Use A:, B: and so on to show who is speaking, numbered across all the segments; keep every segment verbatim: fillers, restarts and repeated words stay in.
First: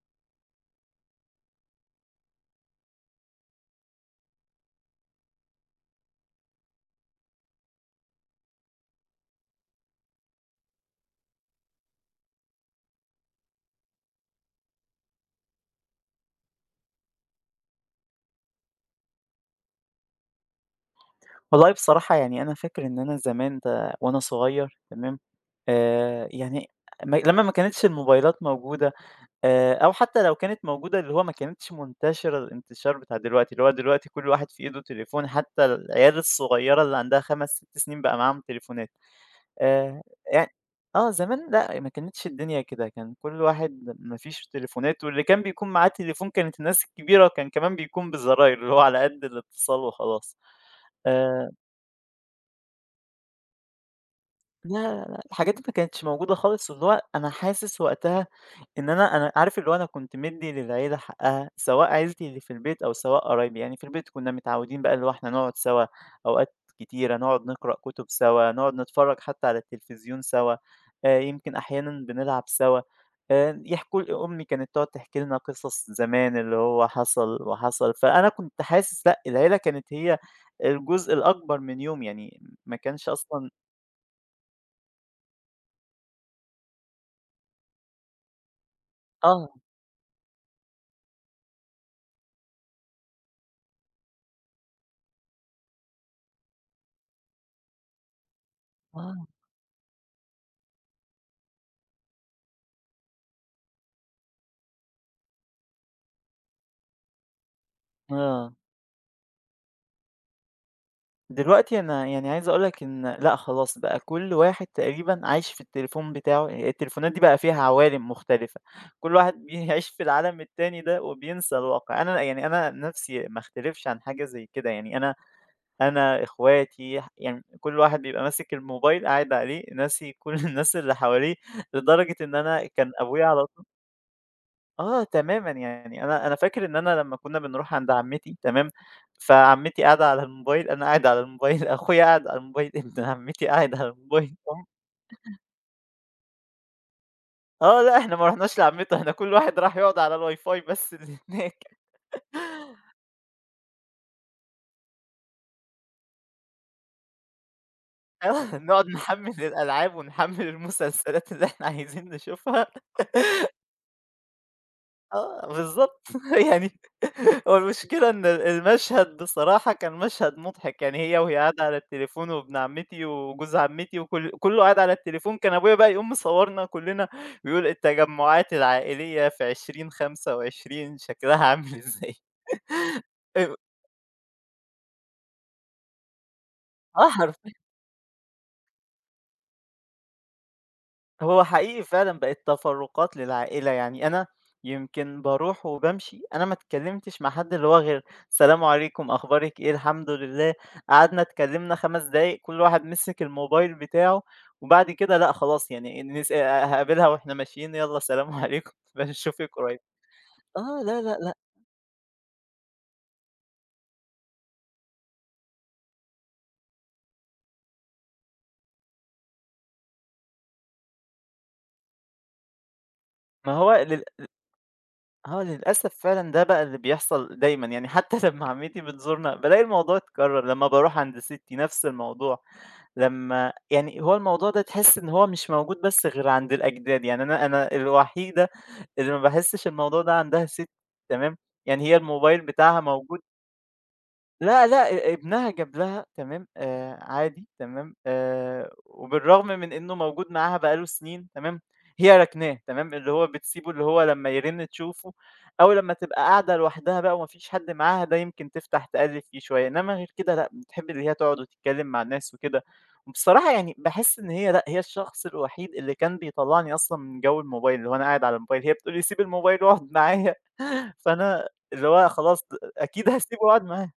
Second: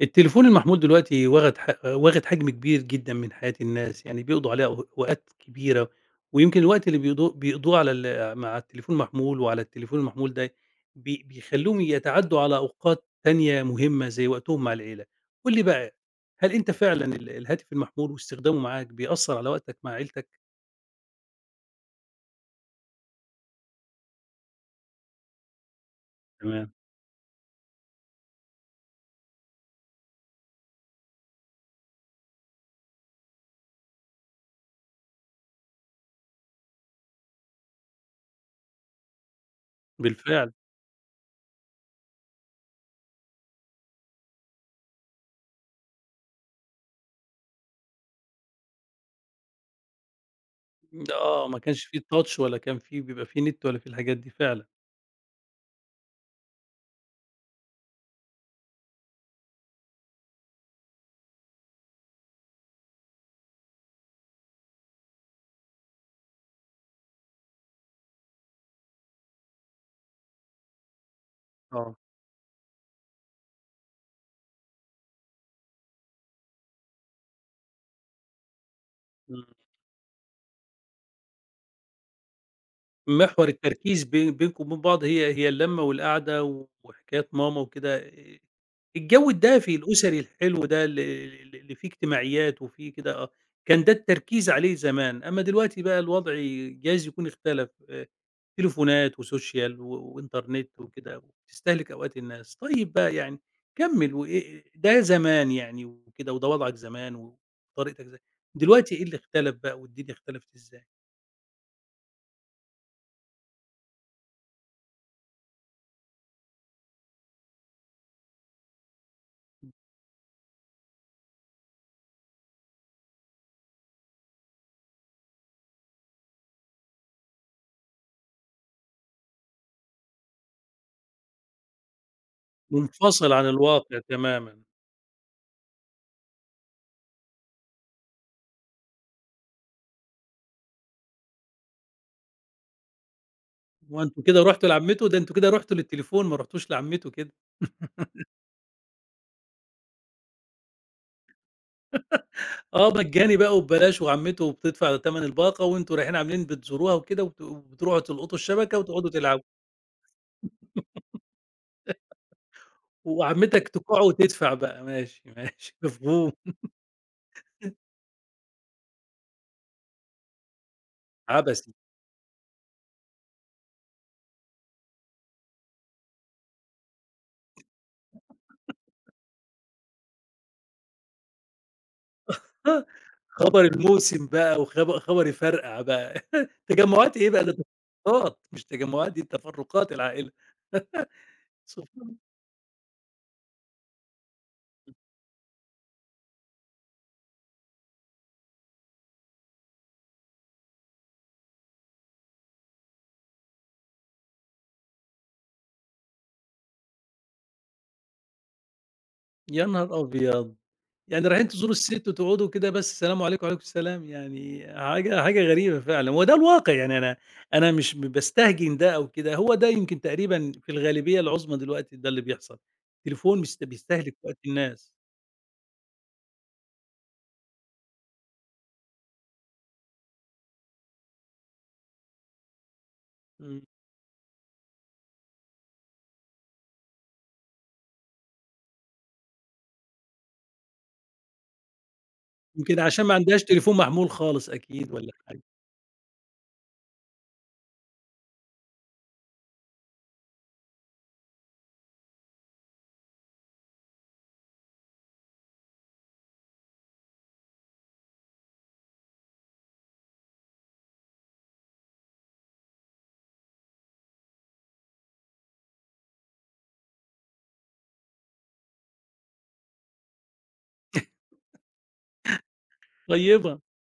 A: التليفون المحمول دلوقتي واخد ح واخد حجم كبير جدا من حياة الناس، يعني بيقضوا عليه أو أوقات كبيرة، ويمكن الوقت اللي بيقضوه بيقضوه على ال مع التليفون المحمول وعلى التليفون المحمول ده بي بيخلّوهم يتعدّوا على أوقات تانية مهمة زي وقتهم مع العيلة. قُل لي بقى، هل أنت فعلًا ال الهاتف المحمول واستخدامه معاك بيأثّر على وقتك مع عيلتك؟
B: والله بصراحة يعني أنا فاكر إن أنا زمان ده وأنا صغير تمام. آآ يعني
A: تمام.
B: م لمّا ما كانتش الموبايلات موجودة، آآ أو حتى لو كانت موجودة اللي هو ما كانتش منتشرة الانتشار بتاع دلوقتي، اللي هو دلوقتي كل واحد في إيده تليفون حتى العيال الصغيرة اللي عندها خمس، 6 سنين بقى معاهم تليفونات. آآ يع
A: بالفعل.
B: آه، زمان لأ، ما كانتش الدنيا كده، كان كل واحد ما فيش تليفونات، واللي كان بيكون معاه تليفون كانت الناس الكبيرة، وكان كمان بيكون بزراير، اللي هو على قد الاتصال وخلاص.
A: آه،
B: آآ
A: ما كانش في touch ولا كان في بيبقى في نت ولا في الحاجات دي فعلًا.
B: لا، لا، لأ، الحاجات دي ما كانتش موجودة خالص، واللي هو أنا حاسس وقتها إن أنا أنا عارف اللي هو أنا كنت مدّي للعيلة حقها، سواء عيلتي اللي في البيت أو سواء قرايبي. يعني في البيت كنا متعودين بقى اللي هو إحنا نقعد سوا أوقات كتيرة، نقعد نقرأ كتب سوا، نقعد نتفرج حتى على التلفزيون سوا، آآ، يمكن
A: آه.
B: أحيانًا بنلعب سوا، آآ، يحكوا ل أمي كانت تقعد تحكي لنا قصص زمان اللي هو حصل وحصل، فأنا كنت حاسس لأ،
A: إمم.
B: العيلة كانت هي الجزء الأكبر من يومي، يعني ما كانش
A: محور
B: أصلًا
A: التركيز بي بينكم وبين بعض هي هي اللمة والقعدة وحكايات ماما وكده. آآ الجو
B: آه،
A: الدافي الأسري الحلو ده ال ال اللي فيه اجتماعيات وفيه كده آه، كان ده التركيز عليه زمان، أمّا دلوقتي بقى الوضع جايز يكون اختلف. آآ تليفونات
B: آه.
A: وسوشيال و وإنترنت وكده وبتستهلك أوقات الناس. طيب بقى يعني كمّل. وإ ده زمان يعني وكده وده وضعك زمان وطريقتك ز
B: آه،
A: دلوقتي إيه اللي اختلف بقى والدنيا اختلفت إزاي؟
B: دلوقتي أنا يعني عايز أقول لك إن لأ خلاص بقى كل واحد تقريبًا عايش في التليفون بتاعه، يعني التليفونات دي بقى فيها عوالم مختلفة، كل واحد بيعيش في العالم التاني ده وبينسى الواقع. أنا يعني أنا نفسي ما أختلفش عن حاجة زي كده، يعني أنا أنا إخواتي ح يعني كل واحد بيبقى ماسك الموبايل قاعد عليه ناسي كل الناس اللي حواليه، لدرجة إن أنا كان أبويا
A: منفصل عن
B: على
A: الواقع تمامًا.
B: آه تمامًا، يعني أنا أنا فاكر إن أنا لمّا كنا بنروح عند عمتي تمام، فعمتي قاعدة على الموبايل، أنا قاعد على الموبايل، أخويا قاعد على الموبايل، ابن عمتي قاعد على
A: هو أنتم
B: الموبايل،
A: كده
B: تمام.
A: رُحتوا لعمته؟ ده أنتم كده رُحتوا للتليفون ما رُحتوش لعمته كده.
B: آه لأ، إحنا ما رُحناش لعمته، إحنا كل واحد راح يقعد على الWiFi بس اللي هناك.
A: آه مجاني بقى وببلاش وعمته بتدفع تمن الباقة وأنتم رايحين عاملين بتزوروها وكده وبت وبتروحوا تلقطوا
B: آه،
A: الشبكة
B: نقعد
A: وتقعدوا
B: نحمّل
A: تلعبوا.
B: الألعاب ونحمّل المسلسلات اللي إحنا عايزين نشوفها.
A: وعمتك تُقع وتدفع بقى. ماشي،
B: آه،
A: ماشي
B: بالضبط
A: مفهوم.
B: يعني هو المشكلة إن ال المشهد بصراحة كان مشهد مضحك، يعني هي وهي قاعدة
A: عبثي.
B: على التليفون، وابن عمتي وجوز عمتي وكل كُلّه قاعد على التليفون، كان أبويا بقى يقوم مصوّرنا كُلّنا ويقول: التجمعات العائلية في ألفين وخمسة وعشرين شكلها عامل إزاي؟
A: آه،
B: آآ
A: خبر الموسم بقى. وخب خبر يفرقع بقى.
B: آه
A: تجمعات إيه
B: حرف
A: بقى ده؟ تفرقات مش تجمعات، دي تفرقات العائلة.
B: هو حقيقي فعلًا
A: سبحان.
B: بقت تفرُّقات للعائلة، يعني أنا يمكن باروح وبامشي أنا ما اتكلّمتش مع حد اللي هو غير السلام عليكم، أخبارِك إيه، الحمد لله، قعدنا اتكلّمنا 5 دقايق كل واحد مسِك الموبايل بتاعه، وبعد كده لأ خلاص يعني نس هاقابلها وإحنا ماشيين يالّا سلام عليكم بنشوفِك
A: يا
B: قريب.
A: نهار أبيض!
B: آه، لا، لأ،
A: يعني
B: لأ،
A: رايحين تزوروا الست وتقعدوا كده بس السلام عليكم وعليكم السلام، يعني حاجة حاجة غريبة فعلًا، وده الواقع. يعني أنا أنا مش باستهجن ده أو كده، هو ده يمكن تقريبًا في الغالبية العظمى دلوقتي ده اللي بيحصل. التليفون
B: ما
A: مست
B: هو لل
A: بيستهلك وقت الناس.
B: آه، للأسف فعلًا ده بقى اللي بيحصل دايمًا، يعني حتى لمّا عمتي بتزورنا بالاقي الموضوع اتكرر، لمّا باروح عند سِتّي نفس الموضوع، لمّا
A: إمم،
B: يعني هو الموضوع ده تحس إن هو مش موجود بس غير عند الأجداد، يعني أنا أنا الوحيدة اللي ما باحسش الموضوع ده عندها، سِتّي تمام، يعني هي الموبايل
A: يمكن
B: بتاعها
A: عشان ما
B: موجود،
A: عندهاش تليفون محمول خالص
B: لأ،
A: أكيد
B: لأ، أ
A: والّا حاجة.
B: ابنها جاب لها تمام، آآ عادي تمام، آآ وبالرغم من إنه موجود معاها بقى له سنين تمام، هي راكناه تمام، اللي هو بتسيبه، اللي هو لمّا يرن تشوفه، أو لمّا تبقى قاعدة لوحدها بقى وما فيش حد معاها ده يمكن تفتح تقلِّب فيه شوية، إنما غير كده لأ، بتحب اللي هي تقعد وتتكلم مع الناس وكده. وبصراحة يعني باحس إن هي لأ، هي الشخص الوحيد اللي كان بيطلّعني أصلًا من جو الموبايل، اللي هو أنا قاعد على الموبايل، هي بتقول لي: "سيب الموبايل واقعد معايا." فأنا اللي هو خلاص أكيد هاسيبه
A: طيبة.
B: واقعد معاها.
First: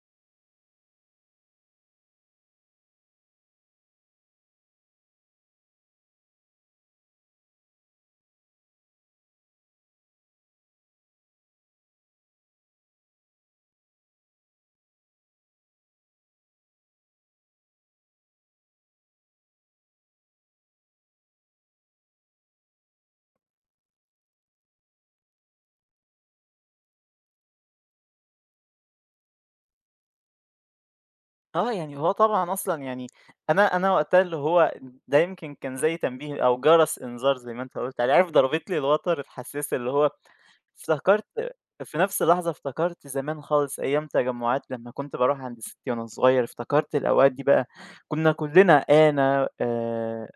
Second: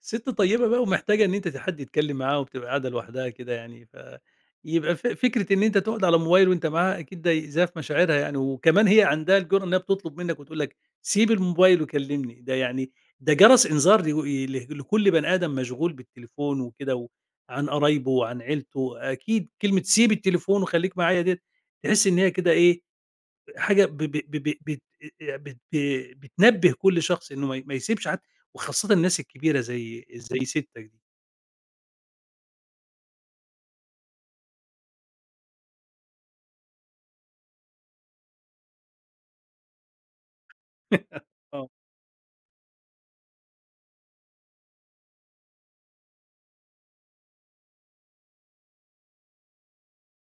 A: ست طيبة بقى ومحتاجة إن أنت حد يتكلم معاها وبتبقى قاعدة لوحدها كده، يعني ف يبقى ف فكرة إن أنت تقعد على الموبايل وأنت معاها أكيد ده إيذاء في مشاعرها يعني، وكمان هي عندها الجرأة إنها بتطلب منك وتقول لك سيب الموبايل وكلمني. ده يعني ده جرس إنذار لو ل لكل بني آدم مشغول بالتليفون وكده و عن قرايبه وعن عيلته. أكيد كلمة سيب التليفون وخليك معايا ديّة تحس إن هي كده إيه، حاجة ب ب ب ب بت بت ب- بتنبّه كل شخص إنه ما ي ما يسيبش عد وخاصةً الناس الكبيرة زي زي سِتّك دي.
B: آه، يعني هو طبعًا أصلًا يعني أنا أنا وقتها اللي هو ده يمكن كان زي تنبيه أو جرس إنذار زي ما أنت قُلت عليه، عارف ضربت لي الوتر الحساس اللي هو افتكرت.
A: آه.
B: في نفس اللحظة افتكرت زمان خالص أيام تجمعات لمّا كنت باروح عند ستي وأنا صغير، افتكرت الأوقات دي بقى، كنا كلنا أنا آآ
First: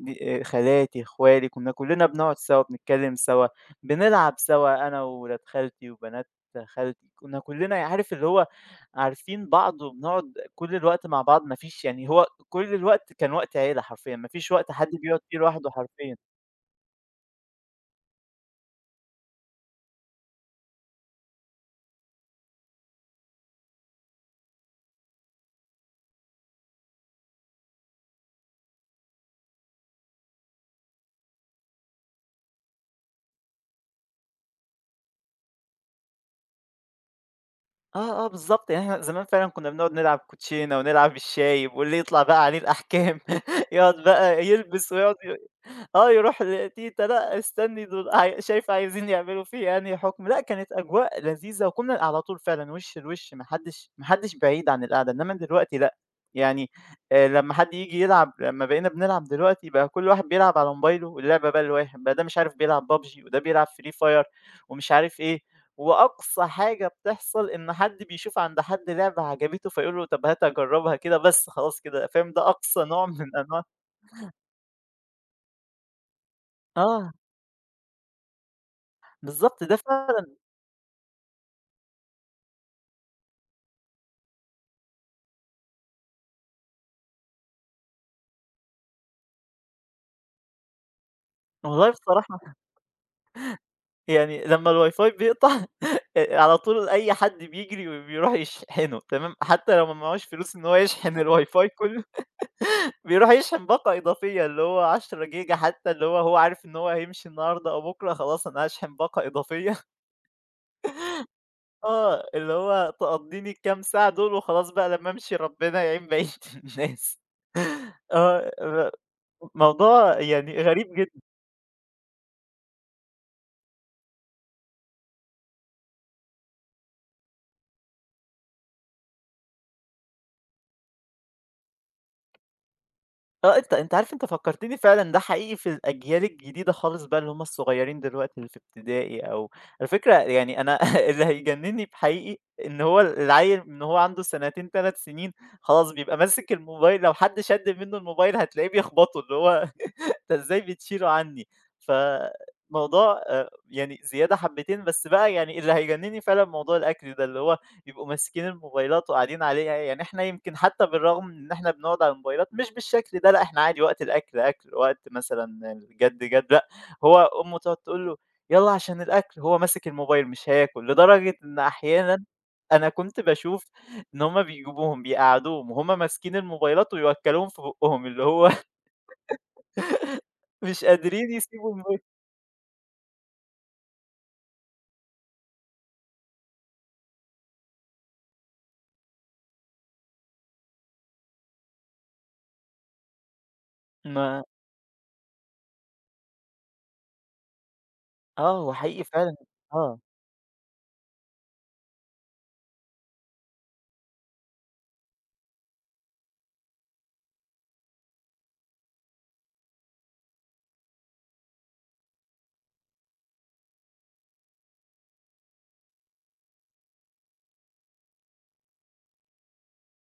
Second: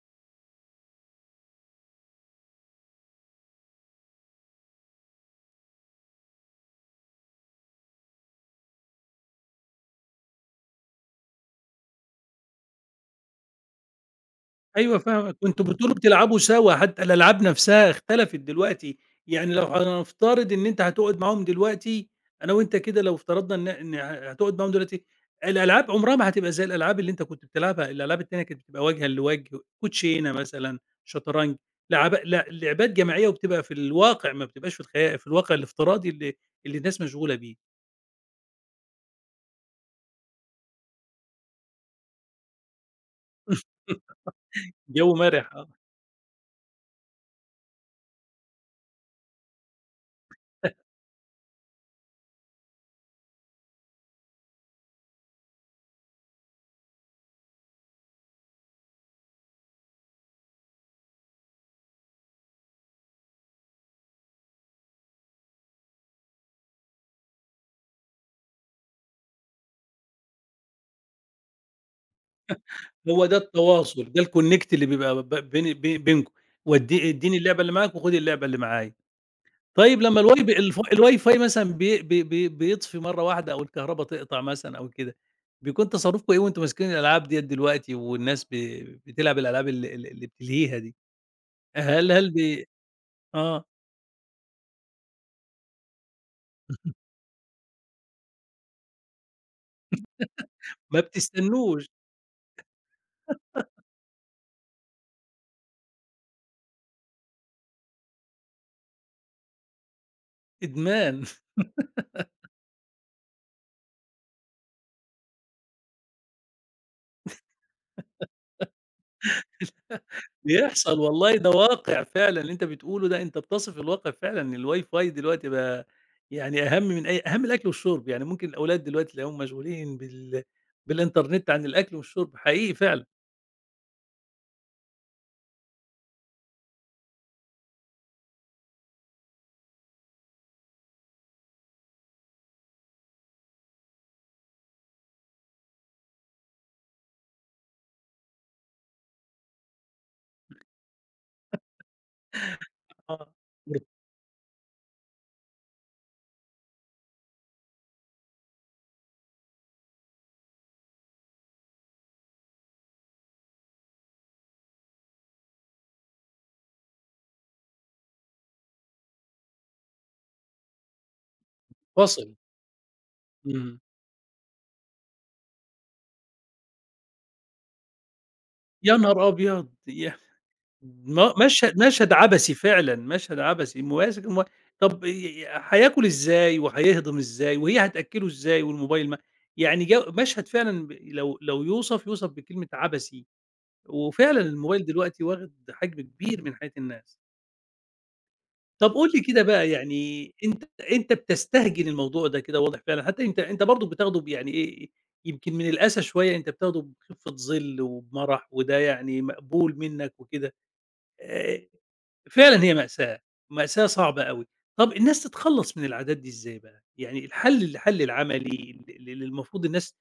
B: دي آه، خالاتي، اخوالي، كنا كلنا بنقعد سوا، بنتكلم سوا، بنلعب سوا أنا وولاد خالتي وبنات خالتي، كنا كلنا عارف اللي هو عارفين بعض وبنقعد كل الوقت مع بعض، ما فيش يعني هو كل الوقت كان وقت عيلة حرفيًا، ما فيش وقت حد
A: أيوه
B: بيقعد
A: فاهمك.
B: فيه
A: كنتم
B: لوحده
A: بتقولوا
B: حرفيًا.
A: بتلعبوا سوا، حتى الألعاب نفسها اختلفت دلوقتي، يعني لو هنفترض إن أنت هتقعد معاهم دلوقتي، أنا وأنت كده لو افترضنا إن إن هتقعد معاهم دلوقتي، الألعاب عمرها ما هتبقى زي الألعاب اللي أنت كنت بتلعبها. الألعاب التانية كانت بتبقى وجهًا لوجه، كوتشينة مثلًا، شطرنج، لعب لع لعبات جماعية وبتبقى في الواقع، ما بتبقاش في الخيال، في الواقع الافتراضي اللي اللي الناس مشغولة بيه.
B: آه، آه بالضبط، يعني إحنا زمان فعلًا كنا بنقعد نلعب كوتشينة ونلعب الشايب واللي يطلع بقى عليه الأحكام، يقعد بقى يلبس
A: جو
B: ويقعد،
A: مرح، آه.
B: آه، يروح لتيتة لأ، استني دول عاي شايفة عايزين يعملوا فيّا أنهي حُكم، لأ كانت أجواء لذيذة وكنا على طول فعلًا وِش لوِش، ما حدّش ما حدّش بعيد عن القعدة، إنّما دلوقتي لأ، يعني آآ لمّا حد ييجي يلعب لمّا بقينا بنلعب دلوقتي بقى كل واحد بيلعب على موبايله واللعبة بقى لواحد، بقى ده مش عارف بيلعب ببجي وده بيلعب Free Fire ومش عارف إيه. وأقصى حاجة بتحصل إن حد بيشوف عند حد لعبة عجبته فيقول له طَب هات أجرّبها كده بس خلاص كده، فاهم، ده أقصى نوع
A: هو
B: من
A: ده
B: أنواع
A: التواصل، ده الconnect اللي بيبقى ب بين بي بينكم، ودّي
B: آه،
A: ادّيني اللعبة اللي معاك وخُدي اللعبة اللي معايا.
B: بالضبط ده ف
A: طيب لمّا الواي ب الف الWiFi مثلًا بي بي بي بيطفي مرّة واحدة، أو الكهربا تقطع مثلًا أو كده، بيكون تصرُّفكم إيه وأنتم ماسكين الألعاب ديّة دلوقتي والناس ب بتلعب الألعاب ال ال اللي بتلهيها دي؟
B: والله
A: هل هل
B: بصراحة
A: بي آه،
B: يعني لمّا الWiFi بيقطع آآ على طول أي حد بيجري وبيروح يشحنه تمام، حتى لو ما معهوش فلوس إن هو
A: ما
B: يشحن الWiFi
A: بتستنّوش.
B: كُلّه بيروح يشحن باقة إضافية اللي هو عشرة جيجا، حتى اللي هو هو عارف إن هو هيمشي النهارده أو بُكرة خلاص أنا هاشحن باقة إضافية.
A: إدمان.
B: آه، اللي هو تقضّيني الكام ساعة دول وخلاص بقى لمّا أمشي ربنا يعين بقية الناس. آه، م موضوع يعني غريب
A: بيحصل
B: جدًا.
A: والله، ده واقع فعلًا اللي أنت بتقوله ده، أنت بتصف الواقع فعلًا. الWiFi دلوقتي بقى يعني أهم من أي أهم من الأكل والشرب، يعني ممكن الأولاد دلوقتي تلاقيهم مشغولين بال بالإنترنت عن الأكل والشرب، حقيقي فعلًا.
B: آه، أنت أنت عارف أنت فكّرتني فعلًا ده حقيقي في الأجيال الجديدة خالص بقى اللي هم الصغيّرين دلوقتي اللي في ابتدائي أو على فكرة يعني أنا اللي هيجنّني في حقيقي إن هو العيّل من وهو عنده سنتين، 3 سنين خلاص بيبقى ماسك الموبايل، لو حد شَد منّه الموبايل هتلاقيه بيخبطه، اللي هو أنت إزاي بتشيله عني؟ فالموضوع
A: آه،
B: آآ يعني زيادة حبّتين، بس بقى يعني اللي هيجنّني فعلًا موضوع الأكل ده، اللي هو يبقوا ماسكين الموبايلات وقاعدين عليها، يعني إحنا يمكن حتى بالرغم من إن إحنا بنقعد على الموبايلات مش بالشكل ده، لأ إحنا عادي وقت الأكل أكل، وقت مثلًا الجَد جَد، لأ هو أمه تقعد تقول له: "يالّا عشان الأكل." هو ماسك الموبايل مش هياكل، لدرجة إن أحيانًا
A: منفصل.
B: أنا كنت باشوف
A: إمم،
B: إن هُم بيجيبوهم بيقعّدوهم وهُم ماسكين الموبايلات ويوكّلوهم في بُقّهم، اللي هو
A: يا نهار أبيض! ياه!
B: مش قادرين
A: م
B: يسيبوا
A: مشهد
B: الموبايل.
A: مشهد عبثي فعلًا، مشهد عبثي ماسك المو. طب ي هياكل إزاي وهيهضم إزاي وهي هتأكله إزاي والموبايل ما يعني جو مشهد فعلًا، ب لو لو يوصف، يوصف بكلمة عبثي. وفعلًا
B: ما
A: الموبايل دلوقتي واخد حجم كبير من حياة الناس.
B: آه، هو
A: طب
B: حقيقي
A: قُل لي
B: فعلًا
A: كده بقى.
B: آه.
A: يعني أنت أنت بتستهجن الموضوع ده كده واضح فعلًا، حتى أنت أنت برضه بتاخده ب يعني إيه، يمكن من الأسى شوية أنت بتاخده بخفة ظِل وبمرح، وده يعني مقبول منّك وكده. آآ فعلًا هي مأساة، مأساة صعبة أوي. طَب الناس تتخلّص من العادات دي إزاي بقى؟ يعني الحل الحل العملي ال ال اللي المفروض الناس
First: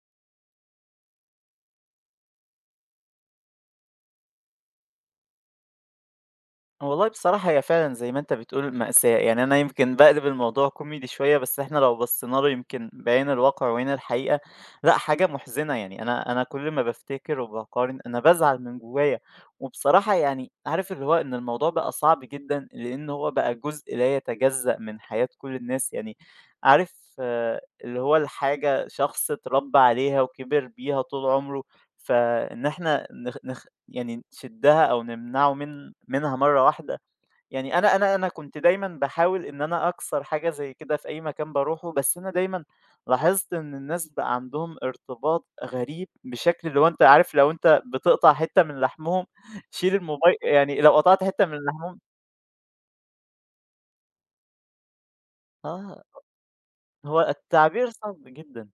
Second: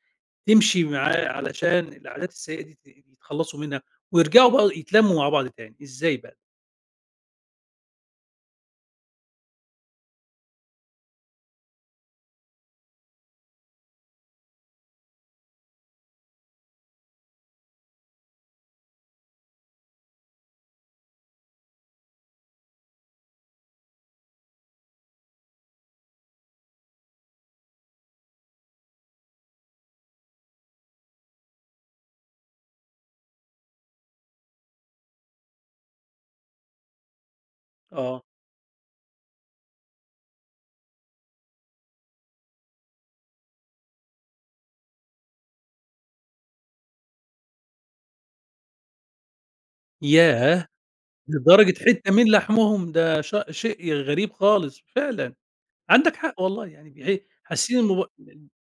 A: تمشي معاه علشان العادات السيئة دي ت يتخلّصوا منها ويرجعوا بقى يتلمّوا مع بعض تاني، إزاي بقى؟
B: والله بصراحة هي فعلًا زي ما أنت بتقول مأساة، يعني أنا يمكن باقلب الموضوع كوميدي شوية، بس إحنا لو بصينا له يمكن بعين الواقع وعين الحقيقة، لأ حاجة محزنة يعني. أنا أنا كل ما بافتكر وباقارن أنا بازعل من جوايا. وبصراحة يعني عارف اللي هو إن الموضوع بقى صعب جدًا، لإن هو بقى جزء لا يتجزأ من حياة كل الناس، يعني عارف آه، اللي هو الحاجة شخص اتربى عليها وكبر بيها طول عمره، فإن إحنا نخ نخ يعني نشدها أو نمنعه من منها مرّة واحدة. يعني أنا أنا
A: آه.
B: أنا كنت دايمًا باحاول إن أنا أكسر حاجة زي كده في أي مكان باروحه، بس أنا دايمًا لاحظت إن الناس بقى عندهم ارتباط غريب بشكل اللي هو أنت عارف لو أنت بتقطع حتّة من لحمهم شيل الموباي
A: ياه!
B: يعني لو قطعت حتّة من
A: لدرجة
B: لحمهم
A: حتّة من لحمهم، ده ش شيء غريب خالص فعلًا.
B: آه،
A: عندك حق والله، يعني
B: هو
A: بي حاسين
B: التعبير
A: المب.
B: صعب جدًا.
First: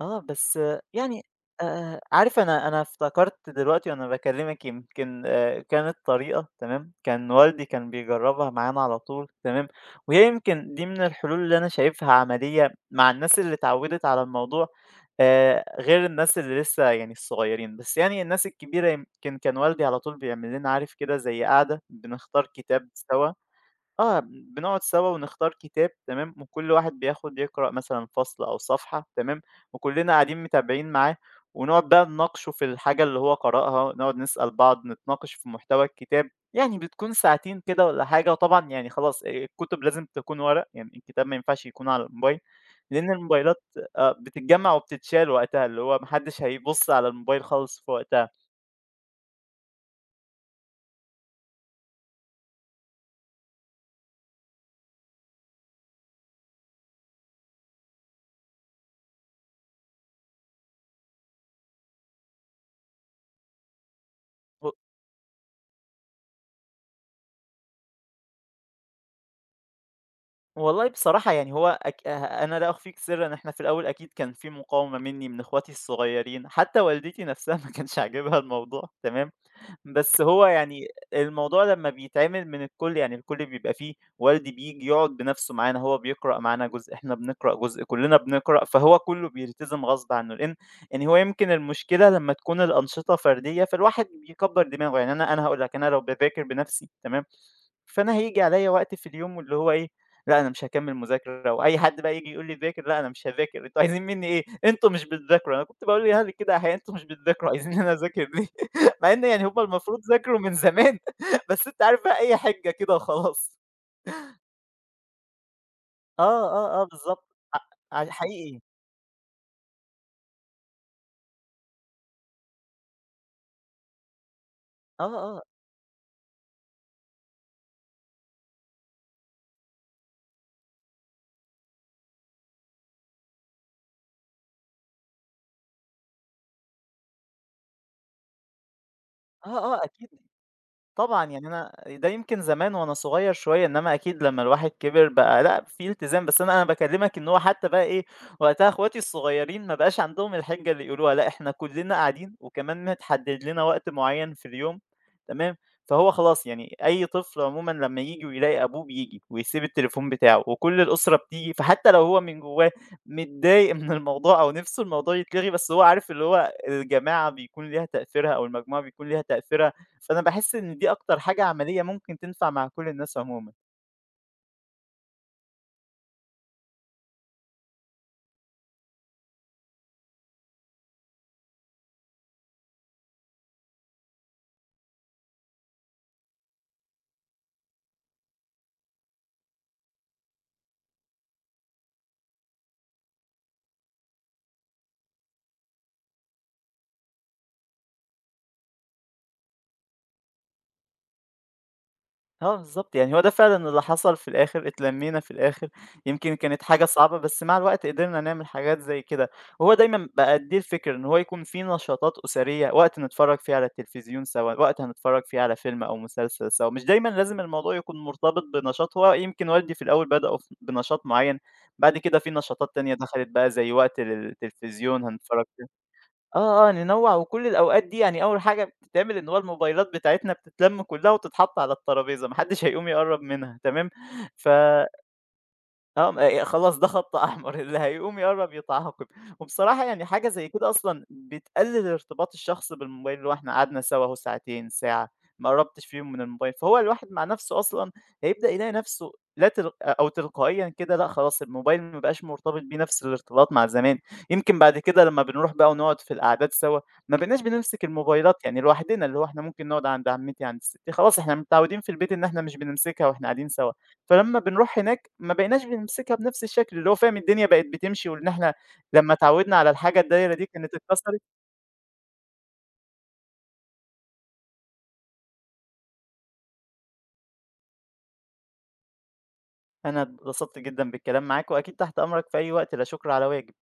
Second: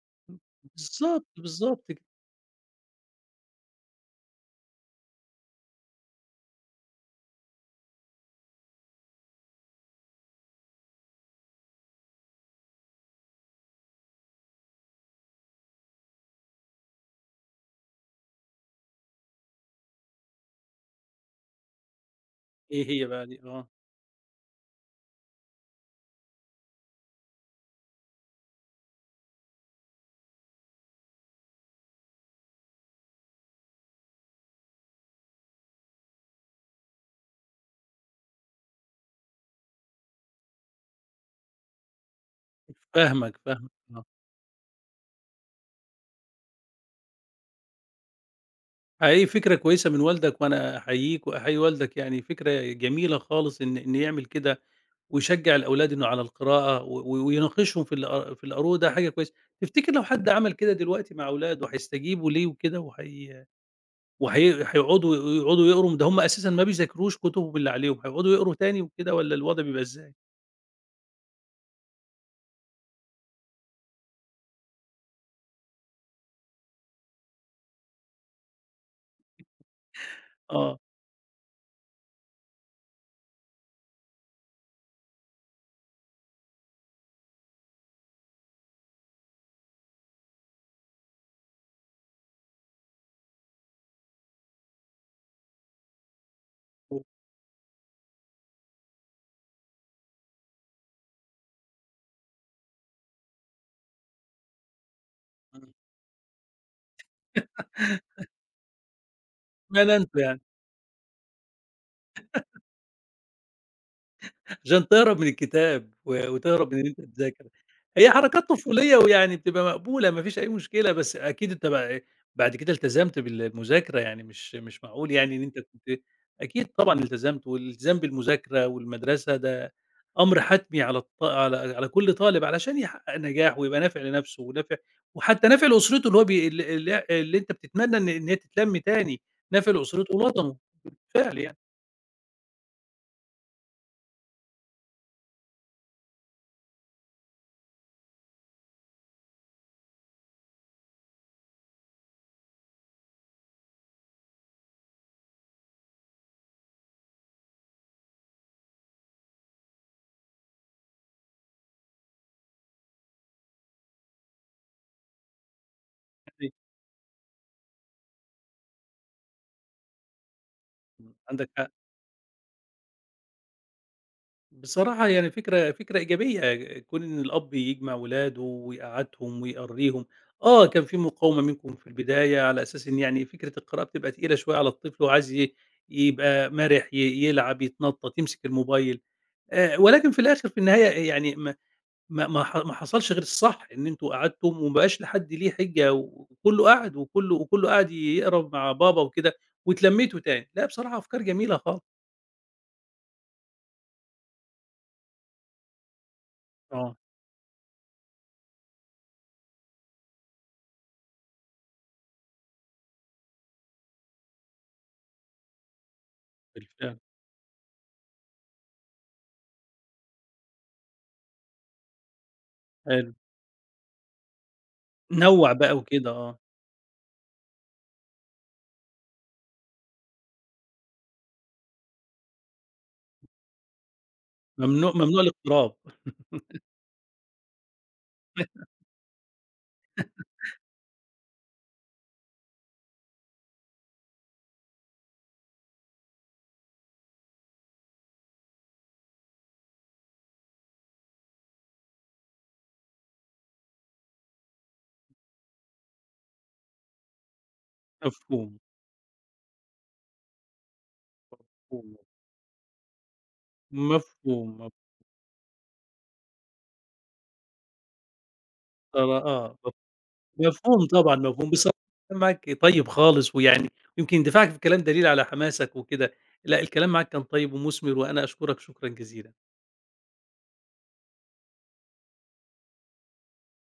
B: آه، بس يعني
A: بالضبط، بالضبط كده.
B: آآ، عارف أنا أنا افتكرت دلوقتي وأنا باكلمِك، يمكن آآ، كانت طريقة تمام، كان والدي كان بيجربها معانا على طول تمام، وهي يمكن دي من الحلول اللي أنا شايفها عملية مع الناس اللي اتعودت على الموضوع، آآ، غير الناس اللي لسه يعني الصغيرين، بس يعني الناس الكبيرة، يمكن كان والدي على طول بيعمل لنا عارف كده زي قعدة بنختار
A: إيه
B: كتاب
A: هي بقى
B: سوا.
A: دي؟ آه.
B: آه، بنقعد سوا ونختار كتاب تمام، وكل واحد بياخد يقرأ مثلًا فصل أو صفحة تمام، وكلنا قاعدين متابعين معاه، ونقعد بقى نناقشه في الحاجة اللي هو قرأها، نقعد نسأل بعض، نتناقش في محتوى الكتاب، يعني بتكون ساعتين كده والّا حاجة، وطبعًا يعني خلاص آآ الكتب لازم تكون ورق، يعني الكتاب ما ينفعش يكون على الموبايل، لأن
A: فاهمك،
B: الموبايلات
A: فاهمك، آه.
B: آه، بتتجمّع وبتتشال وقتها، اللي هو ما حدش هيبُص على الموبايل خالص في وقتها.
A: حقيقي فكرة كويسة من والدك، وأنا أحييك وأحيي والدك، يعني فكرة جميلة خالص إن إن يعمل كده ويشجع الأولاد إنه على القراءة و- و- ويناقشهم في الأ- في القروء، ده حاجة كويسة. تفتكر لو حد عمل كده دلوقتي مع أولاده هيستجيبوا ليه وكده، وهي وهي- هيقعدوا يقعدوا يقروا؟ ده هم أساسا ما بيذاكروش كتبهم اللي عليهم، هيقعدوا يقروا تاني وكده، ولا الوضع بيبقى إزاي؟
B: والله بصراحة يعني هو أك... آه، أنا لا أخفيك سرا إحنا في الأول أكيد كان في مقاومة مني من إخواتي الصغيرين حتى والدتي نفسها ما كانش عاجبها الموضوع تمام، بس هو
A: آه،
B: يعني الموضوع لمّا بيتعمل من الكل يعني الكل بيبقى فيه والدي بييجي يقعد بنَفْسه معانا، هو بيقرأ معانا جزء، إحنا بنقرأ جزء، كُلّنا بنقرأ، فهو كُلّه بيلتزم غصب عنّه، لإن يعني هو يمكن المشكلة لمّا تكون الأنشطة فردية، فالواحد بيكبّر دماغه. يعني أنا أنا هاقول لك، أنا لو باذاكر بنَفْسي تمام، فأنا هييجي عليّا وقت في اليوم واللي هو إيه، لأ أنا مش هاكمّل مذاكرة، وأي حد بقى ييجي يقول لي ذاكر، لأ أنا مش هاذاكر، أنتم عايزين منّي إيه؟ أنتم مش بتذاكروا. أنا كنت باقول لأهلي كده أحيانًا، أنتم مش بتذاكروا عايزين إن أنا أذاكر ليه؟ مع إن يعني هُم
A: ما
B: المفروض
A: ننتوا
B: ذاكروا
A: يعني
B: من زمان، بس أنت عارف بقى أي حِجة كده وخلاص.
A: عشان تهرب من الكتاب
B: آه،
A: و وتهرب من
B: آه،
A: إن
B: آه،
A: أنت
B: بالضبط.
A: تذاكر.
B: ع ع
A: هي حركات
B: حقيقي.
A: طفولية ويعني بتبقى مقبولة، ما فيش أي مشكلة. بس أكيد أنت بقى إيه، بعد كده التزمت بالمذاكرة، يعني مش مش
B: آه،
A: معقول يعني
B: آه،
A: إن أنت كنت. أكيد طبعًا التزمت، والالتزام بالمذاكرة والمدرسة ده أمر حتمي على الط على على كل طالب علشان يحقق نجاح ويبقى نافع لنفسه ونافع، وحتى نافع لأسرته اللي هو بي ال ال اللي أنت بتتمنى إن إن هي تتلم تاني،
B: آه،
A: نافع
B: آه، أكيد.
A: لأسرته ووطنه.
B: طبعًا،
A: بالفعل
B: يعني
A: يعني
B: أنا ده يمكن زمان وأنا صغير شوية، إنّما أكيد لمّا الواحد كِبِر بقى لأ، في التزام. بس أنا أنا باكلّمك إن هو حتّى بقى إيه، وقتها أخواتي الصغيّرين ما بقاش عندهم الحِجّة اللي يقولوها، لأ، إحنا كُلّنا قاعدين وكمان متحدّد لنا وقت معيّن في اليوم تمام. فهو خلاص يعني أي طفل عمومًا لمّا ييجي ويلاقي أبوه بييجي ويسيب التليفون بتاعه وكل الأسرة بتيجي، فحتّى لو هو من جوّاه متضايق من الموضوع أو نِفْسه الموضوع يتلغي، بس هو عارف اللي هو
A: يعني
B: الجماعة بيكون ليها تأثيرها أو المجموعة بيكون ليها تأثيرها. فأنا باحس إن دي أكتر حاجة
A: عندك حق.
B: عملية ممكن تنفع مع كل الناس عمومًا.
A: بصراحة يعني فكرة، فكرة إيجابية كون إن الأب يجمع ولاده ويقعدهم ويقريهم. آه، كان في مقاومة منكم في البداية على أساس إن يعني فكرة القراءة بتبقى تقيلة شوية على الطفل، وعايز ي- يبقى مرح، ي- يلعب يتنطط يمسك الموبايل، آه، ولكن في الآخر في النهاية يعني ما ما ما ح- ما حصلش غير الصح، إن أنتوا قعدتم وما بقاش لحد ليه حجة، وكله قعد وكله وكله قعد يقرب مع بابا وكده واتلميتوا تاني. لا بصراحة، أفكار جميلة خالص.
B: آه بالضبط، يعني هو ده فعلًا اللي حصل في الآخر، اتلمينا في الآخر، يمكن كانت حاجة
A: آه،
B: صعبة بس مع الوقت قدرنا نعمل حاجات زي كده، وهو دايمًا بقى دي الفكرة إن هو يكون في نشاطات أسرية، وقت نتفرج فيه على التلفزيون سوا، وقت هنتفرج فيه على فيلم أو مسلسل سوا، مش
A: بالفعل.
B: دايمًا لازم الموضوع يكون مرتبط بنشاط، هو يمكن والدي في الأول بدأوا ف بنشاط معين، بعد كده في نشاطات تانية دخلت بقى زي وقت للتلفزيون هنتفرج.
A: نوّع بقى وكده، آه.
B: آه، آه، ننوّع. وكل الأوقات دي يعني أول حاجة بتتعمل إن هو الموبايلات بتاعتنا بتتلَم كلّها وتتحط على الترابيزة، ما حدّش هيقوم يقرّب منها تمام. ف
A: ممنوع، ممنوع الاقتراب.
B: آه، ما ي خلاص ده خط أحمر، اللي هيقوم يقرّب يتعاقب. وبصراحة يعني حاجة زي كده أصلًا بتقلل ارتباط الشخص بالموبايل، اللي هو إحنا قعدنا سوا أهو ساعتين، ساعة، ما قرّبتش فيهم من الموبايل، فهو الواحد مع نَفْسه أصلًا هيبدأ يلاقي نَفْسه لا تل أو تلقائيًا كده لأ خلاص الموبايل ما بقاش مرتبط بيه نَفْس الارتباط مع زمان. يمكن بعد كده لمّا بنروح بقى ونقعد في القعدات سوا، ما بقيناش بنمسك الموبايلات
A: مفهوم،
B: يعني لوحدنا، اللي هو إحنا ممكن نقعد عند عمتي، عند ستّي، خلاص إحنا متعودين في
A: مفهوم،
B: البيت إن إحنا مش بنمسكها وإحنا قاعدين سوا. فلمّا
A: مفهوم.
B: بنروح
A: مبصرة.
B: هناك ما بقيناش بنمسكها بنفس الشكل، اللي هو فاهم الدنيا بقت بتمشي وإن إحنا لمّا اتعودنا
A: آه،
B: على
A: مف
B: الحاجة الدايرة دي كانت
A: مفهوم طبعًا
B: اتكسرت.
A: مفهوم. بصراحة الكلام معاك طيب خالص، ويعني يمكن دفاعك في الكلام دليل على حماسك وكده. لأ الكلام معاك كان طيب ومثمر، وأنا أشكرك شكرًا جزيلًا.
B: أنا اتبسطت جدًا بالكلام معاك وأكيد تحت أمرك في أي وقت، لا شكر على واجب.